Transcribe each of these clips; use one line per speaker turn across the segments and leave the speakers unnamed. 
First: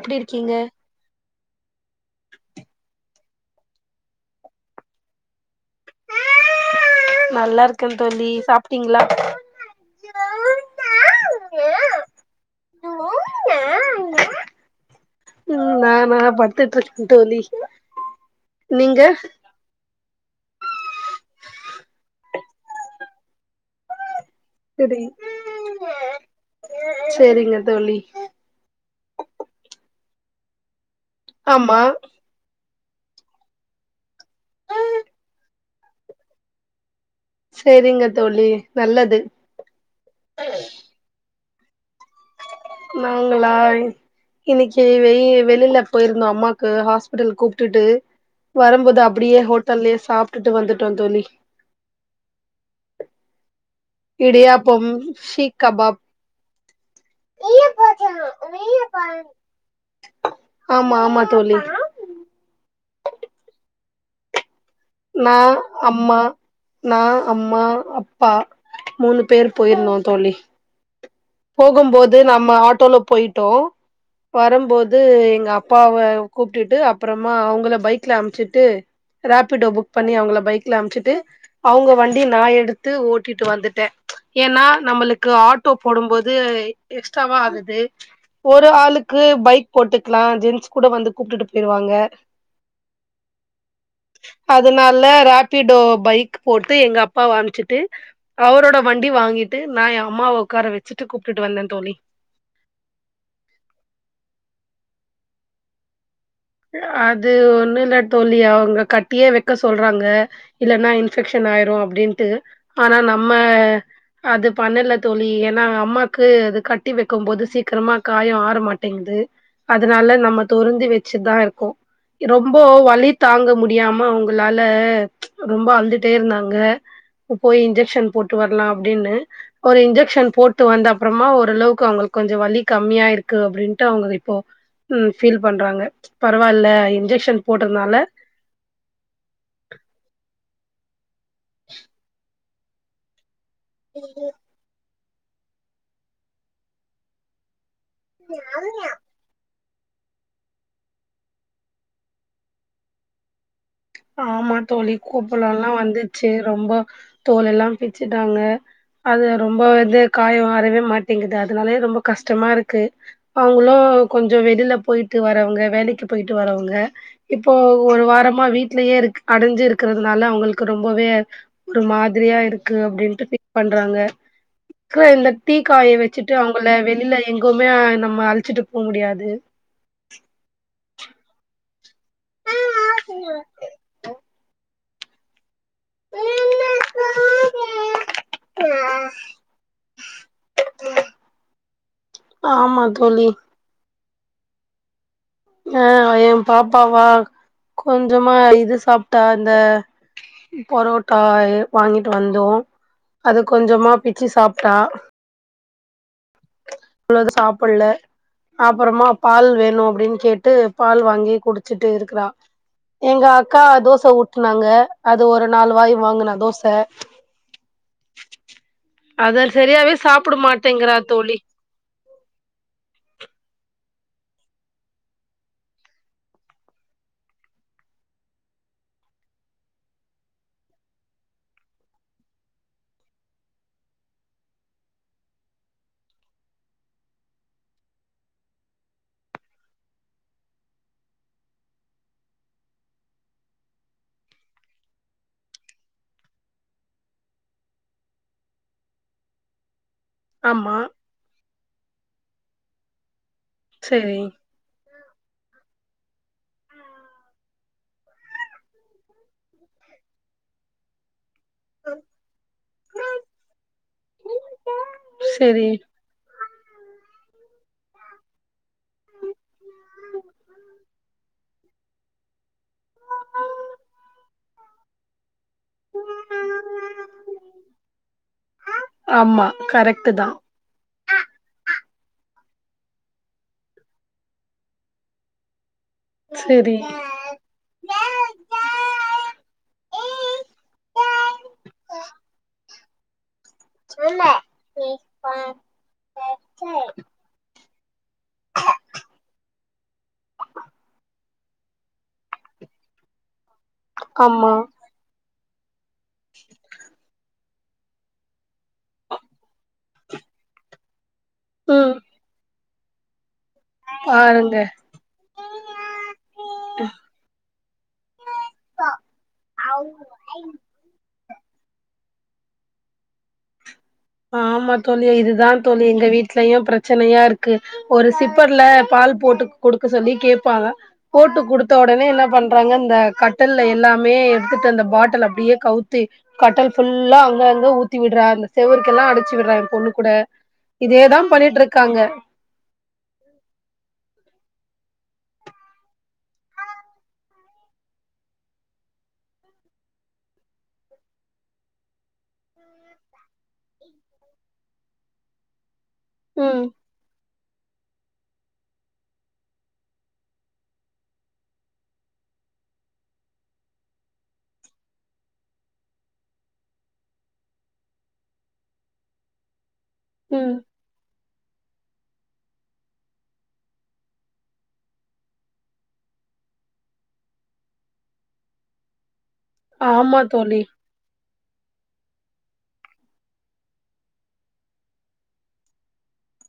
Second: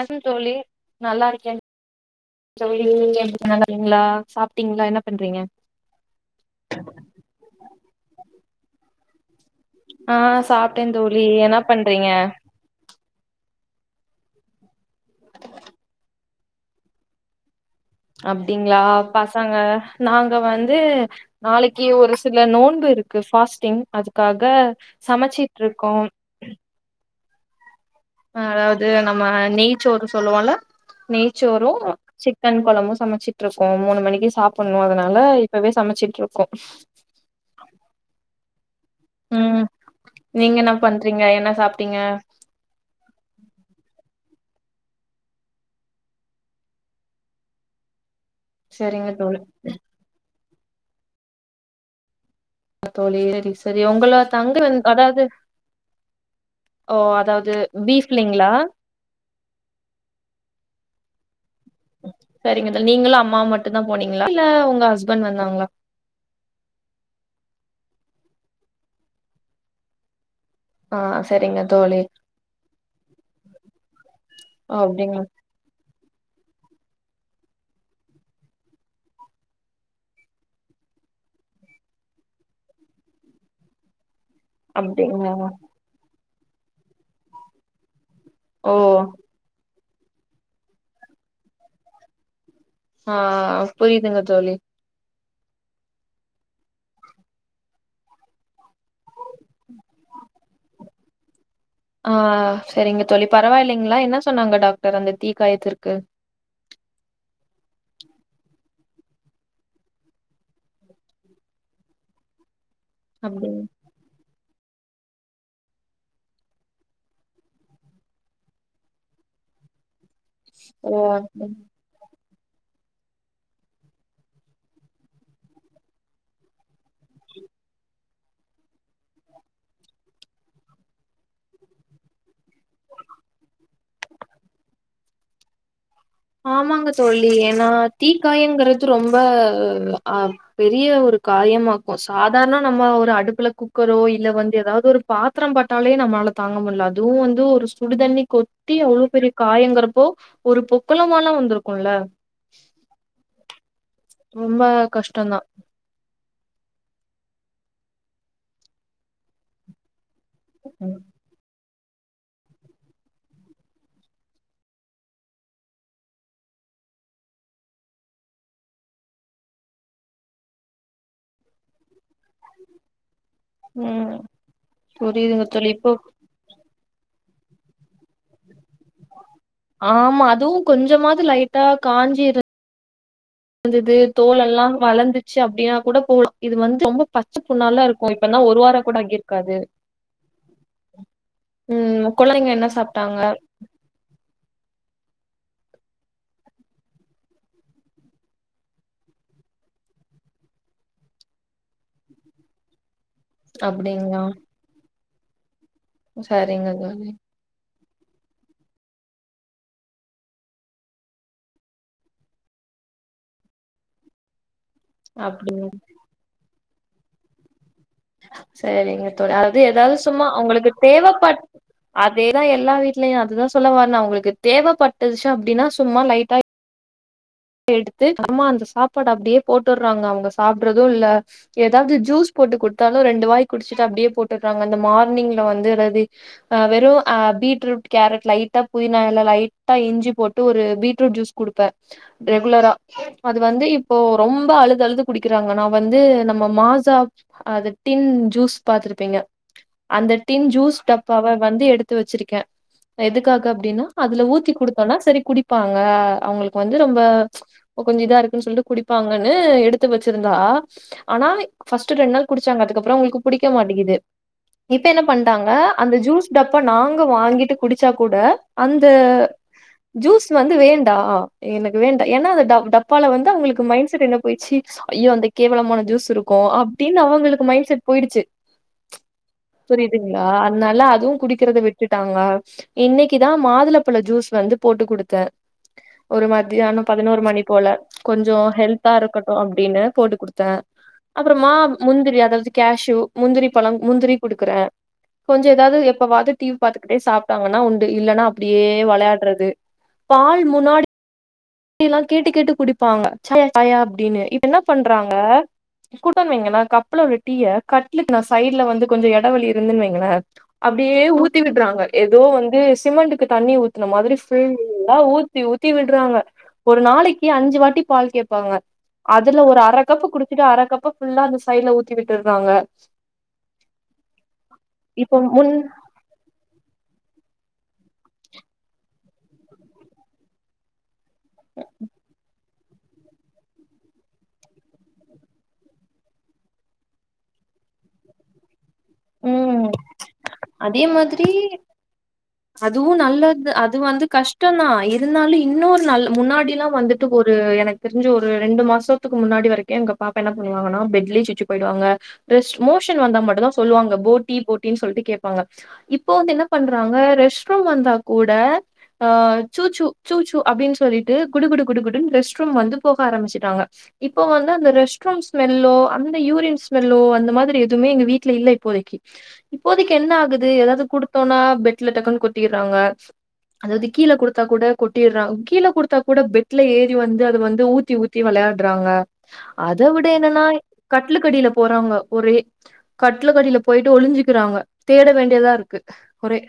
எப்டி
தோழி
இருக்கீங்க
நல்லா இருக்கேன் [inaudible] [unintelligible] சாப்ட்டீங்களா என்ன பண்றீங்க
நல்லா இருக்கேன் தோழி சாப்ட்டீங்களா
ஆ சாப்ட்டே தோழி என்ன பண்றீங்க
[unintelligible] நான்னா படுத்துட்டுருக்கே தோழி
அப்டிங்களா
நீங்க
பசங்க நாங்க வந்து நாளைக்கு ஒரு சில நோன்பு இருக்கு பாஸ்டிங் அது காக
செரி
சமைச்சிட் இருக்கோம்
செரிங்க தோழி
அ அது நம்ம நெய் சோறு சொல்லுவோலா நெய்சோறு
ஆமா
சிக் சிக்கண் கொழம்பு சமைச்சிட்டு இருக்கோ மூணு மணிக்கு சாப்புணு அதனால இப்பவே சமைச்சிட்டு இருக்கோ
சேரிங்க தோழி நல்லது
ம் நீங்க என்ன பண்றீங்க என்ன சாப்ட்டீங்க
நாங்களாய் இன்னிக்கி வெளி வெளில போய்ருந்தோ அம்மாக்கு ஆஸ்பிட்டல் கூப்ட்டுட்டு வரும்போது
சரிங்க தோழி
அப்டியே ஹோட்டல்லயே சாப்ட்டுட்டு வந்துட்டோ தோழி
தோழி செரி செரி உங்கள தங்குறன்
இடியாப்பம்
அதாது
ஷீக் கபாப்
ஓ அதாவ்து பீஃப் இல்லிங்களா
ஆமா ஆமா தோழி
செரிங்க தோழி நீங்களு அம்மாவு மட்டு தா போனிங்களா இல்ல உங்க அஸ்
மா அம்மா நா அம்மா அப்பா மூணு பேரு போயிருந்தோ தோழி
ஆ செரி
போகும்போது நம்ம ஆட்டோல போய்ட்டோ
ஓ
வரும்போது
அப்டிங்களா
எங்க அப் அப்பாவ கூப்ட்டுட்டு அப்றமா அவுங்கள பைக்ல அம்சிட்டு ராபிடோ புக் பண்ணி அவுங்கள பைக்ல அம்சிட்டு அவுங்க வண்டி நா எடுத்து ஓட்டிட்டு வந்துட்டே ஏனா நம்மளுக்கு
அப்டிங்களா
ஆட்டோ போடும்போது எக்ஸ்ட்டாவா ஆகுது ஒரு
ஓ
ஆளுக்கு பைக் போட்டுக்கலா ஜென்ஸ் கூட வந்து கூப்ட்டுட்டு போய்ருவாங்க
ஆ புரிதுங்க தோழி
நால ராப் ராபிடோ பைக் போட்டு எங்க அப்பா அம்சிட்டு அவரோட வண்டி வாங்கிட்டு நா எ அம்மாவ உக்கார வெச்சுட்டு கூப்ட்டுட்டு வந்த தோழி
ஆ செரிங்க தோழி பரவா இல்லைங்ளா என்ன சொன்னாங்க டாக்டர் அந்த தீ காயத்திற்க்கு
அது ஒன்னு இல்ல தோழி அவுங்க கட்டியே வெக்க சொல்றாங்க இல்லன்னா இன்ஃபெக்க்ஷன் ஆயிரு அப்டின்ட்டு ஆனா நம்ம
அப்டின்னு
அது பண்ணல தோழி எனா அம்மாக்கு அது கட்டி வெக்கிம் போது சீக்ரமா காயோ ஆற மாட்டேங்குது அதனால நம்ம தொருந்து வெச்சுட்தா
ஓ
இருக்கோ ரொம்போ வலி தாங்க முடியாம அவுங்களால ரொம்ப அழுதுட்டே இருந்தாங்க போய் இன்ஜெக்க்ஷன் போட்டு வர்லா அப்டின்னு ஒரு இன்ஜெக்க்ஷன் போட்டு வந்த அப்றமா ஓரளவுக்கு அவுங்குள்க் கொஞ்சோ வலி கம்மியாயிருக்கு அப்டின்ட்டு அவுங்க இப்போ ம் ஃபீல் பண்றாங்க பரவால்ல
ஆமாங்க தோழி
இன்ஜெக்ஷன்
ஏனா
போட்டதுனால
தீக்காயங்கறது ரொம்ப அ பெரிய ஒரு காயமாக்கு சாதாரண நம்ம ஒரு அடுப்புல குக் குக்கரோ இல்ல வந்து ஏதாவுது ஒரு பாத்ரோ பட்டாலே நம்ளால தாங்க முட்ல அதுவு வந்து ஒரு சு சுடுதண்ணி கொட்டி அவ்வுளோ பெரிய காயங்குறப்போ ஒரு பொக்களமால வந்துருக்கும்ல
ஆமா
ரொம்ப
தோழி
கஷ்டந்தா
குப்புளல்லா வந்து சி ரொம்ப தோல் எல்லா பிச்சிட்டாங்க அது ரொம்ப இது காயோ ஆறவே மாட்டேங்குது அதனாலயே ரொம்ப கஷ்டமாருக்கு அவுங்களு கொஞ்சோ வெளில போய்ட்டு வரவங்க வேலைக்கு போய்ட்டு வரவங்க இப்போ ஒரு வாரமா வீட் விட்லயே இருக் அடஞ்சு இருக்குறதுனால அவுங்குள்க்கு ரொம்பவே ஒரு மாதிரியா இருக்கு அப்டின்ட்டு ஃபீல் பண்றாங்க
ம்
இப்ப
புரியுதுங்க
தீ
தோழி இப்போ
காய வெச்சிட் ட்டு அவுங்கள வெளில எங்கவுமே நம்ம அழச்சிட்டு போ முடியாது
ஆமா அதுவு கொஞ்சமாது லைட்டா காஞ்சி இருந்
[unintelligible]
வந்துது தோல் எல்லா வளந்துச்சு அப்டினா கூட போலா இது வந்து ரொம்ப பச்ச புண்ணாலா இருக்கு இப்பனா ஒரு வாரோ கூட ஆகிருக்காது ம் கொழந்திங்க என்ன
ஆமா
சாப்ட்டாங்க
தோழி ஆ எ பாப்பாவா கொஞ்சமா இது சாப்பிட்டா இந்த புரோட்டா வாங்கிட்டு வந்தோம் அது கொஞ்சமா
அப்டிங்களா
பிச்சி சாப்பிட்டா
சரிங்கங்க
சாப்பிடல அப்புறமா பால் வேணும் அப்டின்னு கேட்டு பால் வாங்கி குடிச்சுட்டு இருக்கிறா எங்க அக்கா தோச ஊட்டுனாங்க அது ஒரு
அப்டிங்க
நாலு வாய் வாங்னா தோச
சரிங்க தோழி
அத
அதாவது
சரியாவே
ஏதாவது சும்மா
சாப்புட
அவங்களுக்கு
மாட்டேங்கிறா தோழி
தேவைப்பட் அதேதா எல்லா வீட்லயும் அதுதா சொல்ல வர அவங்களுக்கு தேவைப்பட்டதுச்சி அப்டின்னா சும்மா லைட்ட எடுத்து அம்மா அந்த சாப்பாடு அப்டியே போட்டுறாங்க அவங்க சாப்றதும் இல்ல ஏதாவது ஜூஸ் போட்டு கொடுத்தாலும் ரெண்டு வாய் குடிச்சுட்டு அப்டியே போட்டுறாங்க அந்த மார்னிங்ல வந்து அதாவது ஆ வெறும் பீட்ரூட் கேரட் லைட்டா புதினா இலை லைட்டா இஞ்சி போட்டு ஒரு பீட்ரூட் ஜூஸ் குடுப்பேன் ரெகுலரா அது வந்து இப்போ ரொம்ப அழுது அழுது குடிக்கிறாங்க நா வந்து நம்ம மாசா அது டின் ஜூஸ் பாத்துருப்பீங்க அந்த டின்
ஆமா
ஜூஸ் டப்பாவ வந்து எடுத்து வச்சிருக்கேன் எதுக்காக அப்டின்னா
செரி
அதுல ஊத்தி குடுத்தோம்னா செரி குடிப்பாங்க அவங்களுக்கு வந்து ரொம்ப கொஞ்சம் இதா இருக்குன்னு சொல்லிட்டு குடிப்பாங்கன்னு எடுத்து வச்சிருந்தா ஆனா ஃபஸ்ட் ரெண்டு நாள் குடிச்சாங்க அதுக்கப்புறம் அவுங்களுக்கு பிடிக்க மாட்டேங்குது இப்ப என்ன பண்ட்டாங்க
செரி
அந்த ஜூஸ் டப்பா நாங்க வாங்கிட்டு குடிச்சா கூட அந்த ஜூஸ் வந்து வேண்டாம் எனக் வேண்டா ஏன்னா அந்த டப் டப்பால வந்து அவங்களுக்கு மைண்ட் செட் என்ன போயிச்சு ஐயோ அந்த கேவலமான ஜூஸ் இருக்கும் அப்டின்னு அவங்களுக்கு மைன்ட் செட் போயிடுச்சி
ஆமா கரெக்ட்டு
புரியுதுங்களா
தா
அத்னால அதுவும் குடிக்கிறத விட்டுட்டாங்க இன்னைக்குதா மாதுளப்பழ ஜூஸ் வந்து போட்டு கொடுத்தேன் ஒரு மா
செரி
பதினோரு மணி போல கொஞ்சம் ஹெல்தா இருக்கட்டும் அப்டின்னு போட்டு கொடுத்தே அப்புறம் மா முந்திரி அதாவது கேஷு முந்திரி பழம் முந்திரி குடுக்குறே கொஞ்ச ஏதாவது எப்பவாது டிவி பாத்துக்கிட்டே சாப் டாங்கன உண்டு இல்லன்னா அப்டியே விளையாட்றது பால் முன்னாடி ல்லாம் கேட்டு கேட்டு குடிப்பாங்க சாயா அப்டின்னு இப்ப
ஆமா
என்ன பண்றாங்க கூட்ட வீங்கன்னா கப்புல உள்ள டீ ய கட்லக்கு நா சைட்ல வந்து கொஞ்சம் எடைவெளி இருந்துன்ன வைங்களேன் அப்டியே ஊத் த்தி விடுறாங்க
ம்
ஏதோ வந்து சிமிண்ட்டுக்கு தண்ணி ஊத் த்தன மாறி
பாருங்க
ஃபுல்லா ஊத்தி ஊத்தி விடுறாங்க ஒரு நாளைக்கு அஞ்சு வாட்டி பால் கேட்பாங்க அதுல ஒரு அரை கப்பு குடிச்சுட்டு அரை கப்பு ஃபுல்லா அந்த சைடுல ஊத்தி விட்டுறாங்க
ஆமா தோழி
இப்ப
இதுதா
முன்
தோழி எங்க வீட் வீட்லயும் பிரச்சனையா இருக்கு ஒரு சிப்பர்ல பால் போட்டு குடுக்க சொல்லி கேட்ப போட்டு குடுத்த உடனே என்ன பண் பறாங்க இந்த கட்டல்ல எல்லாமே எடுத்துட்டு அந்த பாட்ல அப்டியே கவுத்தி கட்டல் ஃபுல்லா அங்க அங்க ஊத்தி விடீறா அந்த செவரு எல்லாம் அடிச்சு விடுறே எ
ம்
பொண்ணு கூட இதேதா பண்ணிட்டு இருக்காங்க
அதுவும் நல்லது அது வந்து கஷ்டம் தா இருந்தாலும் இன்னொரு நல் முன்னாடி எல்லாம் வந்துட்டு ஒரு எனக் தெரிஞ்சு ஒரு ரெண்டு மாசத்துக்கு முன்னாடி வரைக்கும் எங்க பாப்பா என்ன பண்ணுவாங்கன்னா பெட்லேயே சுச்சு போயிடுவாங்க ரெஸ் மோஷன் வந்தா மட்டும் தா சொல்லுவாங்க போட்டி போட்டின்னு சொல்லிட்டு கேப்பாங்க இப் இப்போ வந்து என்ன
ம்
பண்றாங்க ரெஸ்ட் ரூம் வந்தா கூட அ சூச்சு சூச்சு அப்டின்னு சொல்லிட்டு குடு குடு குடு குடுன்னு ரெஸ்ட் ரூம் வந்து போக ஆரம்பிச்சசிட்டாங்க இப்போ வந்து அந்த ரெஸ்ட் ரூம் ஸ்மெல்லோ அந்த யூரின் ஸ்மெல்லோ அந்த மாதிரி எதுமே எங்க வீட்டு்ல இல்ல இப்போதைக்கி இப்போதைக்கி என்ன ஆகுது
ம்
ஏதாது குடுத்தோனா பெட்ல டக்குன்னு கொட்டிறாங்க அதாவது கீழ கொடுத்தா கூட கொட்டிடுறாங்க கீழ குடுத்தா கூட பெட்ல ஏறி வந்து அத வந்து ஊத்தி ஊ த்தி வெளையாடறாங்க அத விட
ஆமா
என்னன்னா
தோழி
கடலுக்கடில போறாங்க ஒரே கட்லுக்கு அடில போயிட்டு ஒளிஞ்சுக்கிறாங்க தேட வேண்டியதா இருக்கு ஒரே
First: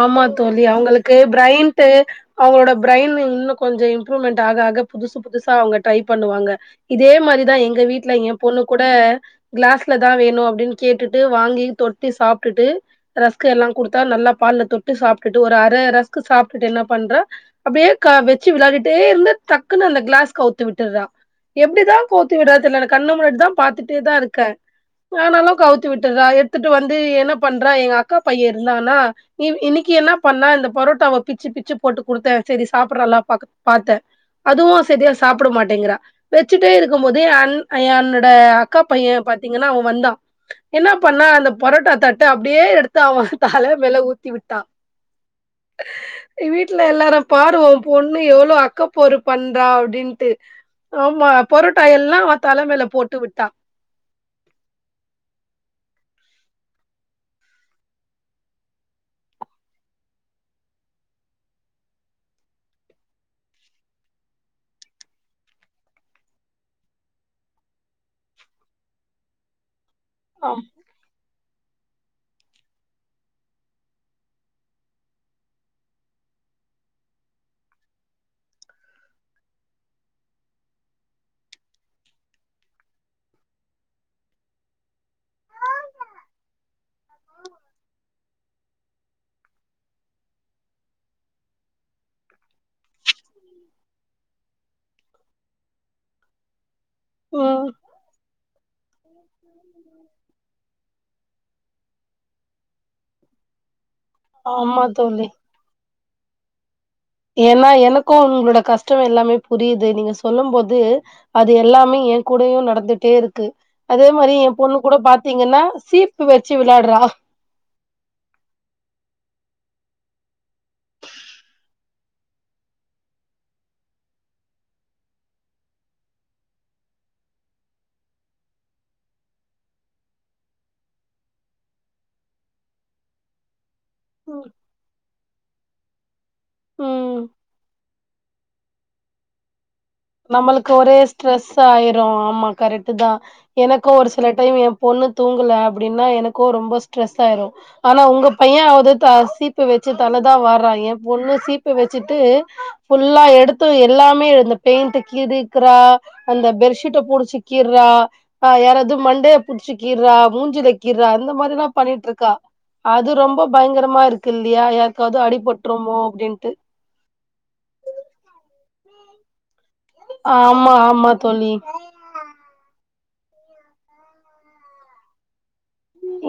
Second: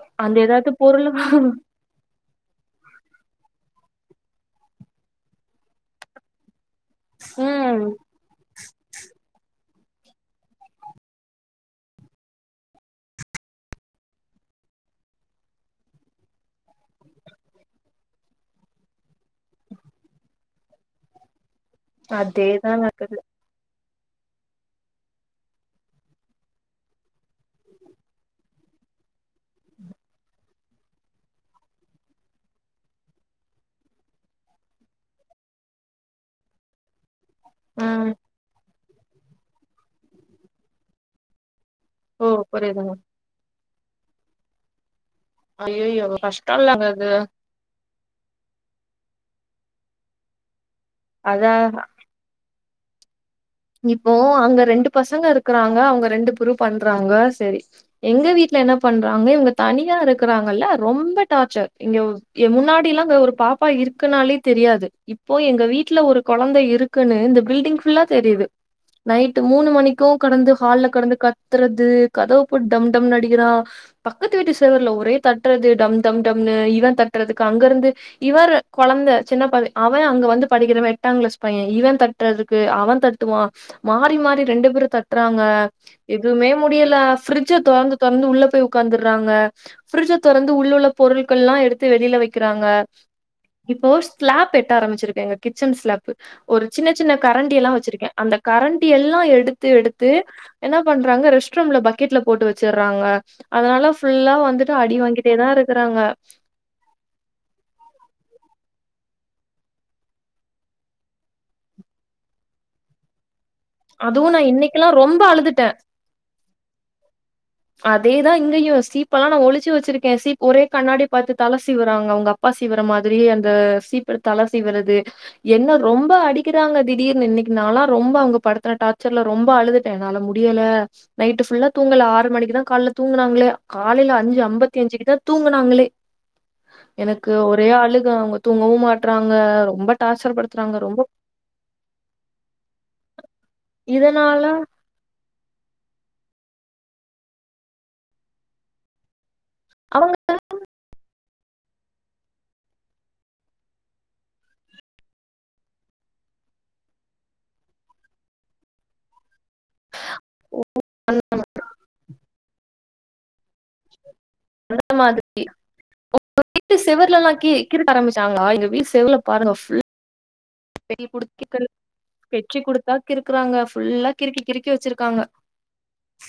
ஆமா
அந்த
தோழி
ஏதாவது பொருளு
அவங்களுக்கு பிரைன் ட்டு அவங்களோட பிரைன் இன்னு கொஞ்சோ இம்ப்ரூவ்மெண்ட் ஆக ஆக புதுசு புதுசா அவங்க ட்ரை பண்ணுவாங்க இதே மாரிதா எங்க
ம்
வீட்ல எ பொண்ணு கூட கிளாஸ்லதா வேணு அப்டின்னு கேட்டுட்டு வாங்கி தொத்தி சாப்ட்டுட்டு ரஸ்கு எல்லா குடுத்தா நல்லா பால்ல தொட்டு சாப்ட்டுட்டு ஒரு அரை ரஸ்கு சாப்ட்டுட்டு என்ன பண்றா அப்டியே க வெச்சு விளையாடிட்டே இருந்து டக்குன்னு அந்த கிளாஸ் கவுத்து விட்டுறா எப்டி தா கவுத்து விடாற
அதேதா
தெரில நா கண்ண
நடக்குது
முன்னட்டு தா பாத்துட்டே தா இருக்க ஆனாலு கவுத்து விட்டுறா எடுத்துட்டு வந்து என்ன பண்றா எங்க அக்கா பையே இருந்தானா இ இன்னக்கி என்ன பண்ணா இந்த பரோட்டாவ பிச்சு பிச்சு போட்டு குடுத்தே செரி சாப்டுராலா பாக் பாத்தே அதுவு செரியா சாப்ட மாட்டேங்றா வச்சுட்டே இருக்கு போது அன்
ம்
என்னட அக்கா பையே பாத்தீங்கன்னா அவே வந்தா என்ன பண்ணா அந்த பரோட்டா தட்ட
ஓ
அப்டியே
புரியுதுங்க
எடுத்து அவ தல மேல ஊத்தி விட்டா
ஐயையோ
வீட்டுல
கஷ்டோல்லங்க அது
எல்லாரு பாரு உ பொண்ணு எவ்ளோ அக்கப்போரு பண்றா அப்டின்ட்டு ஆமா
அதா
பொரோட்டா எல்லா தலமேல போட்டு விட்ட
இப்போ அங்க ரெண்டு பசங்க இருக்றாங்க அவங்க ரெண்டு புரு பண்றாங்க செரி எங்க வீட்ல என்ன பண்றாங்க இவங்க தனியா இருக்கறாங்கல்ல ரொம்ப டாச்சர் இங்க எ முன்னாடிலா அங்க ஒரு பாப்பா இருக்குனாலே தெரியாது இப்போ எங்க வீட்ல ஒரு கொழந்த இருக் குனு இந்த பில்டிங் ஃபுல்லா தெரியுது நைட் மூணு மணிக்கு
ஆ
கடந்து ஹால்ல கடந்து கத்றது கதவ போட்டு டம்டம்னு அடிக்றா பக்கத்து வீட்டு செவிர்ல ஒரே தட்றது டம் டம் டம்னு இவன் தட்டுறதுக்கு அங்க இருந்து இவர் கொழந்த சின்ன ப அவ அங்க வந்து படிக்கிறவ எட்டா கிளாஸ் பையே இவ தட்டுறதுக்கு அவ தட் ட்டுவா மாறி மாறி ரெண்டு பேரு தட்றாங்க எதுவுமே முடியல ஃபரிட்ஜ தோறந்து தோறந்து உள்ள போயி உக்காந்துறாங்க ஃபிரிஜ தொறந்து உள்ள உள்ள பொருள்கள் எல்லா எடுத்து வெளில வெக்கிறாங்க இப்போ ஸ்லாப் எட்ட ஆரம்பிச்சிருக்கே எங்க கிச்சன் ஸ்லாப் ஒரு சின்ன சின்ன கரண்டி
ம்
எல்லா வச்சிருக்கே இந்த கரண்ட்டி எல்லா எடுத்து எடுத்து என்ன பண்றாங்க ரெஸ்ட்ரூம்ல பக்கெட்ல போட்டு வச்சறாங்க அதனால ஃபுல்லா வந்துட்டு
ஆமா
அடி
தோழி
வாங்கிட்டே தா இருக்றாங்க
ஏனா எனக்கு உங்களோட கஷ்டோ எல்லாமே புரியுது நீங்க சொல்லு போது அது எல்லாமே எ கூடயு நடந்துட்டே இருக்கு அதே
அதுவும்
மாரி
நான்
எ பொண்ணு
இன்னைக்கெல்லாம்
கூட
ரொம்ப அழுதுட்டேன்.
பாத்தீங்கனா சீப்பு வச்சி விளையாடுறா
அதேதா இங்கேயு சீப்பெல்லா நா ஒழிச்சி வச்சிருக்கே சீப் ஒரே கண்ணாடி பாத்து தல சிவறாங்க அவங்க அப் பா சீவற மாதிரியே அந்த சீப்பெடுத்து தல சிவுறது என்ன ரொம்ப அடிக்கிறாங்க திடீர்னு இன்னக்கி நாலா ரொம்ப அவங்க படுத்துன டார்ச்சர்ல ரொம்ப அழுது என்னால முடியல நைட் புல்லா தூங்கல ஆறு மணி க்குதா கால தூங்குனாங்களே காலைல அஞ்சு
ம்
அம்பத்தி அஞ்சுக்கு தா தூங்குனாங்களே
ம்
எனக்கு ஒரே அழுக அவ்ங்க தூங்கவு மாட்றாங்க ரொம்ப டார்ச்சர்
நம்மளுக்கு
படுத்துறாங்க
ஒரே
ரொம்ப
ஸ்ட்ரெஸ் ஆயிரு ஆமா கரெக்ட் தா எனக்கு ஒரு சில
இதனால
டைம் எ பொண்ணு தூங்கல அப்டின்னா எனக்கோ ரொம்ப ஸ்ட்ரெஸ் ஆயிரு ஆனா உங்க பைய ஆவ்து தா சீப் பு வச்சி
அவங்க
தல தா வார்றா என் பொண்ணு சீப் பு வெச்சிட்டு ஃபுல்லா எடுத்து எல்லாமே இந்த பெயிண்ட்ட கீறிக்கிறா அந்த பெட்ஷீட்ட புடிச்சி கீர்றா அ யாராவ்து மண்டே புடிச்சி கீர்றா மூஞ்சில கீர்றா அந்த மாரிலா பண்ணிட்ருக்கா அது ரொம்ப பயங்கரமா இருக் குல்லியா யாருக்காவ்து அடிபட்ருமோ அப்டின்ட்டு
ட்டி செவர்லல்லா கீ கிறுக்க ஆரம்பிஷ்சாங்களா எங் வீட் செவர்ல பாருங்க ஃபுல்
ஆமா
பெரிய
ஆமா
புடுக்கி
தோழி
[inaudible] கெச்சு குடுத்தா கிறுக்குறாங்க ஃபுல்லா கிறுக்கி கிறுக்கி வச்சிருக்காங்க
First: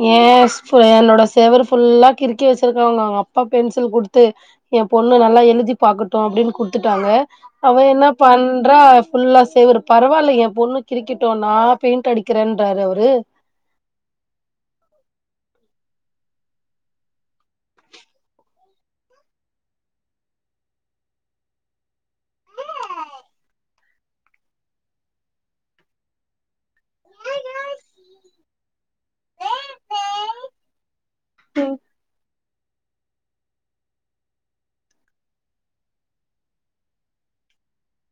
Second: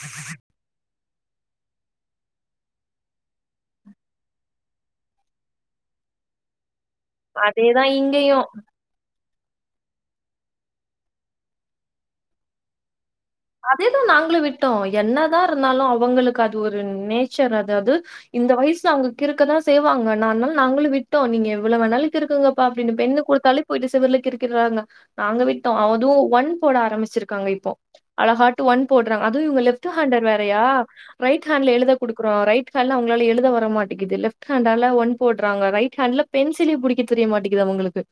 யேஸ் என்னோட செவுரு ஃபுல்லா கிறுக்கி வச்சிருக்காங்க அவங்க அப்பா பென்சில் குடுத்து என் பொண்ணு நல்லா எழுதி பாக்கட்டு அப்டின் குத்துட்டாங்க அவ
அதேதா
என்ன
இங்கயு
பண்றா ஃபுல்லா செவுரு பரவால்ல என் பொண்ணு கிறிக்கிட்டோ நா பெயிண்ட் அடிக்கிறேன்பாரு அவுரு
அதேதா நாங்களு விட்டோ என்னதா இருந்தாலு அவங்களுக்கு அது ஒரு நேச்சர் அதாவ்து இந்த வய்சு அவங்க கிருக்கதா செய்வாங்க அன்ன அன்னால் நாங்களு விட்டோ நீங்க எவ்ளோ வேணாலு கிறுக்குங்கப்பா அப்டின்னு பென்னு குடுத்தாலே போயிட்டு செவுர்ல கிறுக்கிறாங்க நாங்க விட்டோ அதுவு ஒன் போட ஆரம்பிச்சிருக்காங்க இப்போ அழகாட்டு ஒன் போட்றாங் அதுவு இவங்க லெஃப்ட்டு ஹேண்டர் வேறயா ரைட் ஹேண்ட்ல எழுத குடுக்குறோ ரைட் ஹேன்ட்லா அவங்களால எழுத வர மாட்டிக்குது லெஃப்ட் ஹேண்ட்டால ஒன் போட்றாங்க ரைட் ஹேண்ட்ல பென்சிலே புடிக்க தெரிய மாட்டிக்கிது அவங்குளுக்கு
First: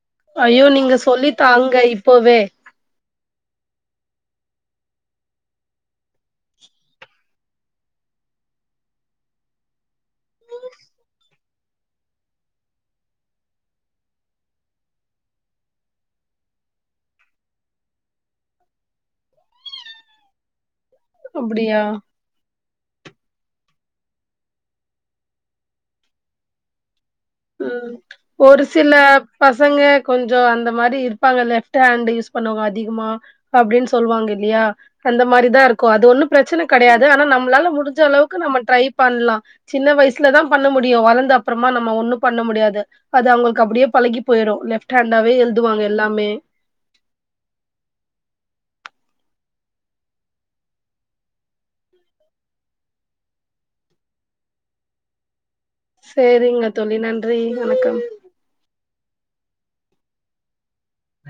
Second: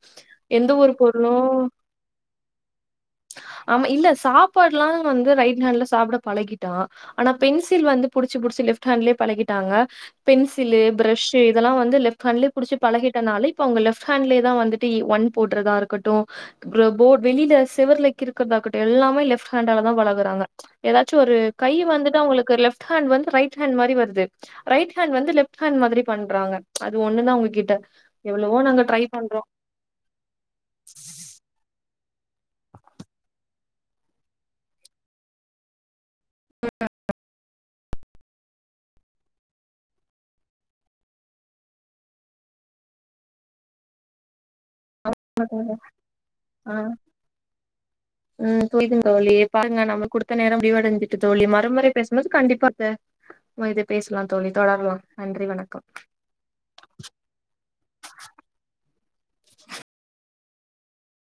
ஐயோ நீங்க சொல்லி தாங்க இப்பவே
ஆமா இல்ல சாப்பாட்லா வந்து ரைட் ஹேண்ட்ல சாப்ட பழகிட்டா ஆனா பென்சில் வந்து புடிச்சு புடிச்சு லெஃப்ட் ஹேண்ட்லயே பழகிட்டாங்க பென்சில்லு பிரஷ்ஷூ இதெல்லா வந்து லெஃப்ட் ஹேண்ட்லய புடிச்சி பழகிட்டனால இப்ப அவங்க லெஃப்ட் ஹேண்ட்லயே தா வந்து ட்டு ஒன் போட்றதா இருக்கட்டு அப்றோ போர்ட் வெளில செவருல கிறுக்கிறதா இருக்கட்டு எல்லாமே லெஃப்ட் ஹேண்டால தா பழகுறாங்க எதாச்சு ஒரு கை
அப்டியா
வந்துட்டு அவங்களுக்கு லெஃப் ட் ஹேண்ட் வந்து ரைட் ஹேண்ட் மாரி வருது ரைட் ஹேண்ட் வந்து லெஃப்ட் ஹேண்ட் மாதிரி பண்றாங்க அது ஒன்னு தா அவங் கிட்ட
ம்
எவ்ளவோ
ஒரு
நாங்க
சில
ட்ரை பண்றோ
பசங்க கொஞ்சோ அந்த மாரி இருப்பாங்க லெஃப்ட் ஹேண்ட் யூஸ் பண்ணவங்க அதிகமா அப்டின் சொல்வாங்க இல்லையா அந்த மாரிதா இருக்கோ அது ஒண்ணு பிரச்சன கடயாது ஆனா நம்ளால முடிஞ்ச அளவுக்கு நம்ம ட்ரை பண்லா சின்ன வயசுலதா பண்ண முடியு வளந்த அப்புறமா நம்ம ஒண்ணு பண்ண முடியாது அது அவங்களுக்கு அப்டியே பழகி போய்ரோ லெஃப்ட் ஹேண்டாவே எழுதுவாங்க எல்லாமே
ஆ ம் புரியதுங் தோழி பாருங்க நம்மக் குடுத்த நேரம் முடிவடஞ்சிட்டு தோழி மறுமுறை பேசும்போது கண்டிப்பா பே இனிதே பேசலா தோழி தொடர்லா நன்றி வணக்கம்
சேரிங்க தோழி நன்றி வணக்கம்